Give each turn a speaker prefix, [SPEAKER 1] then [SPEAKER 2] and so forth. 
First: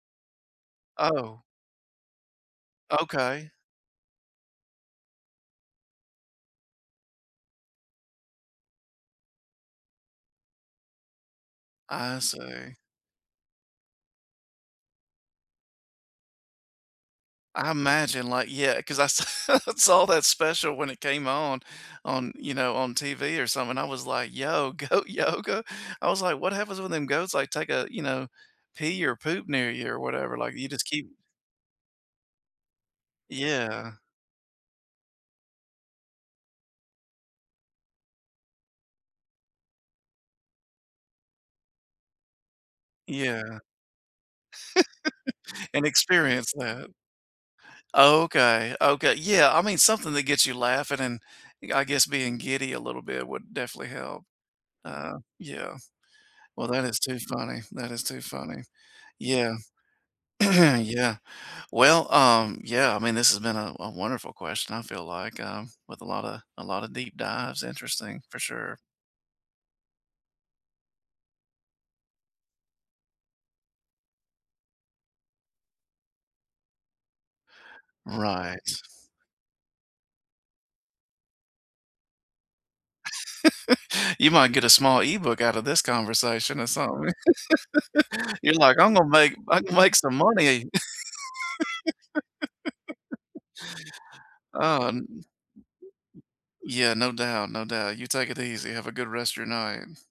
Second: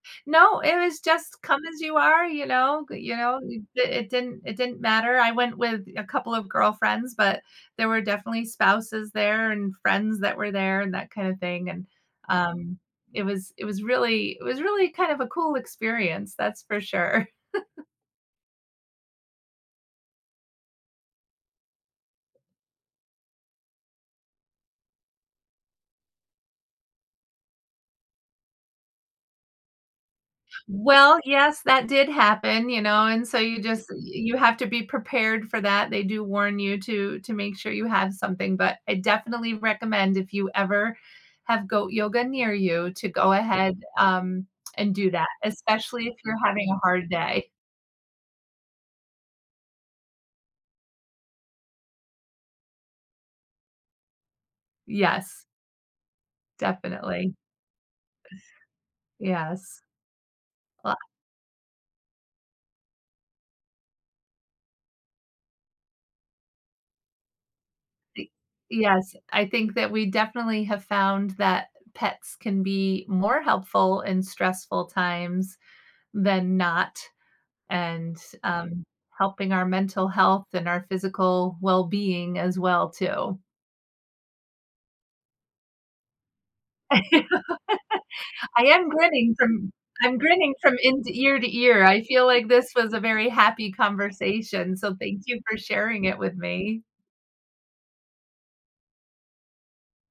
[SPEAKER 1] No, it was just
[SPEAKER 2] Oh.
[SPEAKER 1] "come as you are," you know? G you know,
[SPEAKER 2] Okay.
[SPEAKER 1] th it didn't it didn't matter, I went with a couple of girlfriends, but there were definitely spouses there, and friends that were there, and that kinda thing, and,
[SPEAKER 2] I see.
[SPEAKER 1] um, it was it was really it was really kind of a cool experience, that's for sure.
[SPEAKER 2] I imagine, like yeah, 'cause I sa saw that special when it came on on you know, on TV or something. I was like, "Yo, goat. Yo, go" I was like, "What happens when them goats, like, take a you know, pee or poop near you or whatever?" Like, you just keep
[SPEAKER 1] Well, yes, that did happen, you know, and so you just
[SPEAKER 2] Yeah.
[SPEAKER 1] uh, you have to be prepared for that, they do warn you to to make sure you have something, but I definitely recommend if you ever have Goat Yoga near you, to go
[SPEAKER 2] Yeah.
[SPEAKER 1] ahead, um, and do that,
[SPEAKER 2] And
[SPEAKER 1] especially if you're
[SPEAKER 2] experience
[SPEAKER 1] having a
[SPEAKER 2] that.
[SPEAKER 1] hard day.
[SPEAKER 2] Okay, okay yeah, I mean, something that gets you laughing and, eh, I guess, being giddy a little bit would definitely help. Uh,
[SPEAKER 1] Yes.
[SPEAKER 2] yeah. Well, that is too
[SPEAKER 1] Definitely.
[SPEAKER 2] funny, that is too funny. Yeah.
[SPEAKER 1] Yes. W
[SPEAKER 2] Yeah. Well, um yeah, I mean, this's been a a wonderful question, I feel like, um, with a lotta a lotta deep dives. Interesting,
[SPEAKER 1] Y
[SPEAKER 2] for sure.
[SPEAKER 1] yes, I think that we definitely have found that pets can be more helpful in stressful times than not, and,
[SPEAKER 2] Right.
[SPEAKER 1] um, helping our mental health and our physical well-being as well, too.
[SPEAKER 2] You might get a small e-book outta this conversation or
[SPEAKER 1] I
[SPEAKER 2] something. You're like,
[SPEAKER 1] am
[SPEAKER 2] "I'm gonna
[SPEAKER 1] grinning
[SPEAKER 2] make I
[SPEAKER 1] from
[SPEAKER 2] can make some
[SPEAKER 1] I'm grinning
[SPEAKER 2] money."
[SPEAKER 1] from in ear to ear. I feel like this was a very happy conversation,
[SPEAKER 2] Oh
[SPEAKER 1] so thank
[SPEAKER 2] n
[SPEAKER 1] you for sharing it with me.
[SPEAKER 2] Yeah, no doubt, no doubt. You take it easy. Have a good rest of your night.